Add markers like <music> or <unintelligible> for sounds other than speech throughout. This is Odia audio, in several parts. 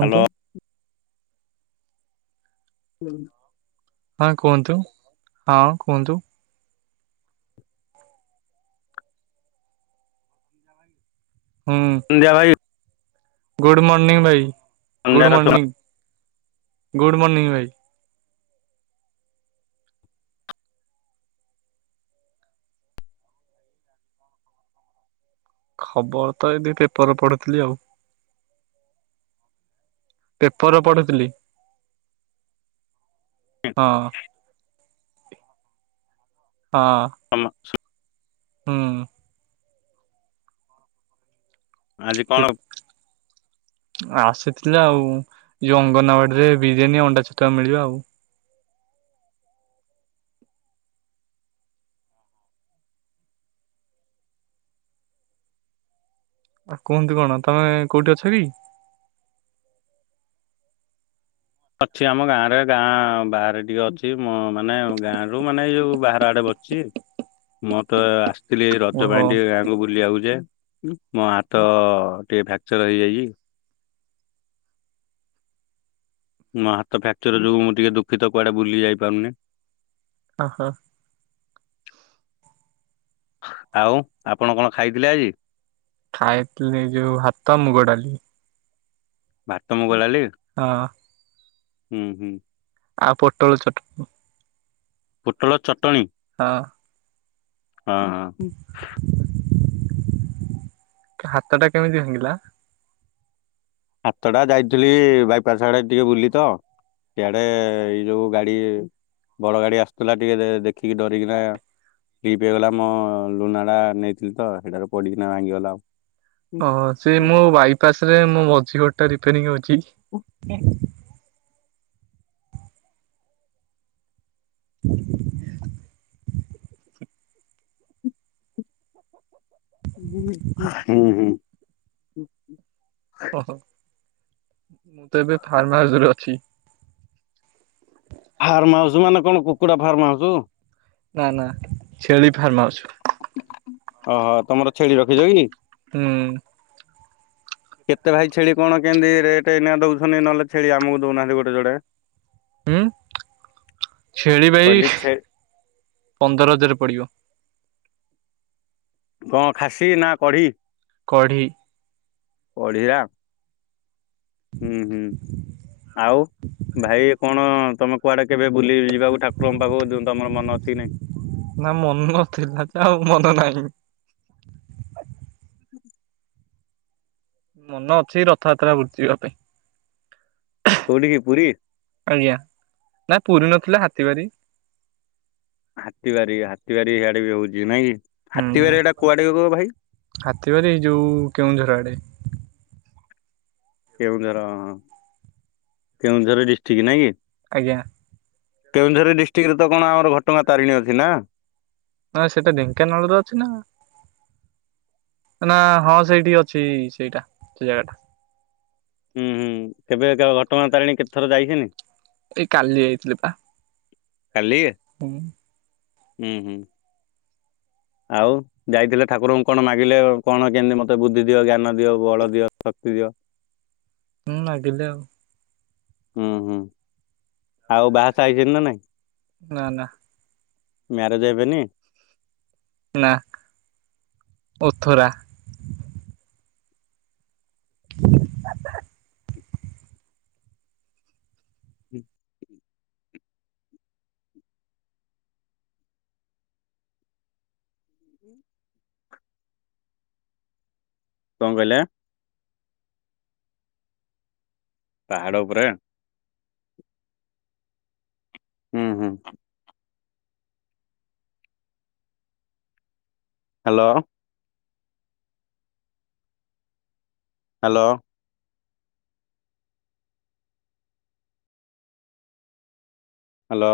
ହ୍ୟାଲୋ ହୁଁ ହଁ କୁହନ୍ତୁ -ହଁ କୁହନ୍ତୁ। ହୁଁ। <unintelligible> ଭାଇ। ଗୁଡ଼ ମର୍ନିଂ ଭାଇ -ଗୁଡ଼ ସନ୍ଧ୍ୟାର ଶୁଣ ମର୍ନିଂ- ଗୁଡ଼ ମର୍ନିଂ ଭାଇ। ଖବର୍ ତ ଏବେ ପେପର୍ ପଢୁଥିଲି ଆଉ। ପେପର ପଢୁଥିଲି। ହଁ- ହଁ। <unintelligible> ହଁ। ଆଜି କଣ? ଆସିଥିଲା ଆଉ ଯୋଉ ଅଙ୍ଗନବାଡିରେ ବିରିୟାନୀ ଅଣ୍ଡା ଛତୁଆ ମିଳିବ ଆଉ। ଆଉ କୁହନ୍ତୁ କଣ ତମେ କୋଉଠି ଅଛ କି? ଅଛି ଆମ ଗାଁ ରେ ଗାଁ ବାହାରେ ଟିକେ ଅଛି ମୋ ମାନେ ଗାଁ ରୁ ମାନେ ଏଇ ଯୋଉ ବାହାର ଆଡେ ବସି ମୋ ତ ଆ ଥିଲି ରଜ ଓହୋ ପାଇଁ ଟିକେ ଗାଁ କୁ ବୁଲିିବାକୁ ଯେ ମୋ ହାତ ଟିକେ ଫ୍ରାକ୍ଚର ହେଇଯାଇଚି। ମୋ ହାତ ଫ୍ରାକ୍ଚର ଯୋଗୁ ମୁଁ ଟିକେ ଦୁଃଖିତ କୁଆଡେ ବୁଲି ଯାଇ ପାରୁନି। ଓହୋ। ଆଉ ଆପଣ କଣ ଖାଇଥିଲେ ଆଜି? ଖାଇଥିଲି ଯୋଉ ହାତ ମୁଗ ଡାଲି। ଭାତ ମୁଁ ଗଲାଲି? ହଁ। ହୁଁ ହୁଁ। ଆଉ ପୋଟଳ ଚଟ ପୋଟଳ ଚଟଣି? ହଁ। ହଁ ହଁ। ହାତ ଟା କେମିତି ଭାଙ୍ଗିଲା? ହାତଟା ଯାଇଥିଲି- ବାଇପାସ ଆଡେ ଟିକେ ବୁଲି ତ। ସେଆଡେ ଏଇ ଯୋଉ ଗାଡି ବଡ ଗାଡି ଆସୁଥିଲା ଟିକେ ଦେଖିକି ଡରିକିନା ଲିପ୍ ହେଇଗଲା ମୋ ଲୁନାଟା ନେଇଥିଲି ତ ସେଇଟାରେ ପଡ଼ିକିନା ଭାଙ୍ଗିଗଲା ଆଉ। ହୁଁ ଓ ସେ ମୋ ବାଇପାସ ରେ ମୋ ମଝି ଗୋଟ ଟା ରିପୋରିଂ ଅଛି। <inaudible> <inaudible> <unintelligible> ଓହୋ ମୁଁ ତ ଏବେ ଫାର୍ମ ହାଉସରେ ଅଛି। ଫାର୍ମ ହାଉସୁ ମାନେ କଣ କୁକୁଡା ଫାର୍ମ ହାଉସୁ? ନା ନା ଛେଳି ଫାର୍ମାଉସୁ। ଓହୋ ତମର ଛେଳି ରଖିଛ କି? ହୁଁ। କେତେ ଭାଇ ଛେଳି କଣ କେମିତି ରେଟେ ଏଇନା ଦଉଛନ୍ତି? ନହେଲେ ଛେଳି ଆମକୁ ଦଉନାହାନ୍ତି ଗୋଟେ ଜୋଡେ। ହୁଁ ଛେଳି ବାଇ କହିଲି ଛେ ପନ୍ଦର ହଜାର ପଡିବ। କଁ ଖାସି ନା କଢ଼ି? କଢ଼ି। ବଢିଆ। ହୁଁ ହୁଁ ଆଉ? ଭାଇ କଣ ତମେ କୁଆଡେ କେବେ ବୁଲି ଯିବାକୁ ଠାକୁରଙ୍କ ପାଖକୁ ତମର ମନ ଅଛି ନାଇଁ? ନା ମନ ନଥିଲା ଯେ ଆଉ ମନ ନାହିଁ। <inaudible> ମନ ଅଛି ରଥଯାତ୍ରା <unintelligible> ପାଇଁ କଉଠୀ କି ପୁରୀ? ଆଜ୍ଞା ନା ପୁରୀ ନଥିଲା ହାତୀ ବାରି ହାତୀବାରି ହାତୀବାରି ଇଆଡେ ବି ହଉଛି ନାଇଁ କି? ହାତୀ ବାରି ଏଟା କୁଆଡେ ଗୋ ଭାଇ? ହାତିବାରୀ ଯୋଉ କେଉଁଝର ଆଡେ। କେଉଁଝର କେଉଁଝର ଡିଷ୍ଟ୍ରିକ୍ଟ ନାଇଁ କି? ଆଜ୍ଞା। କେଉଁଝରରେ ଡିଷ୍ଟିକରେ ତ କଣ ଆମର ଘଟଗାଁ ତାରିଣୀ ଅଛି ନା। <unintelligible> ସେଟା ଢେଙ୍କାନାଳରେ ଅଛି ନା। ନା ହଁ ସେଇଠି ଅଛି ସେଇଟା ସେ ଜାଗା ଟା। ହୁଁ ହୁଁ କେବେ କ ଘଟଗାଁ ତାରିଣୀ କେତେଥର ଯାଇ। <unintelligible> ଏଇ କାଲି ଯାଇଥିଲି ପା ହୁଁ। ଉଁହୁଁ। ଆଉ ଯାଇଥିଲେ ଠାକୁରଙ୍କୁ କଣ ମାଗିଲେ କଣ କେନ୍ତି ମତେ ବୁଦ୍ଧି ଦିଅ ଜ୍ଞାନ ଦିଅ ବଳ ଦିଅ ଶକ୍ତି ଦିଅ। ଉଁ ମାଗିଲେ ଆଉ। ଉଁହୁଁ ଆଉ ବାହା ସା ହେଇଚନ୍ତି ନା ନାଇଁ। ନା ନା। ମ୍ୟାରେଜ ହେବେନି। ନା ଓଥୋରା। <unintelligible> <unintelligible> କଁ କହିଲା ପାହାଡ <unintelligible> ହୁଁ ହୁଁ। ହାଲୋ। ହାଲୋ। ହାଲୋ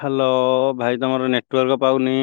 ହାଲୋ ଭାଇ ତମର ନେଟୱାର୍କ ପାଉନି।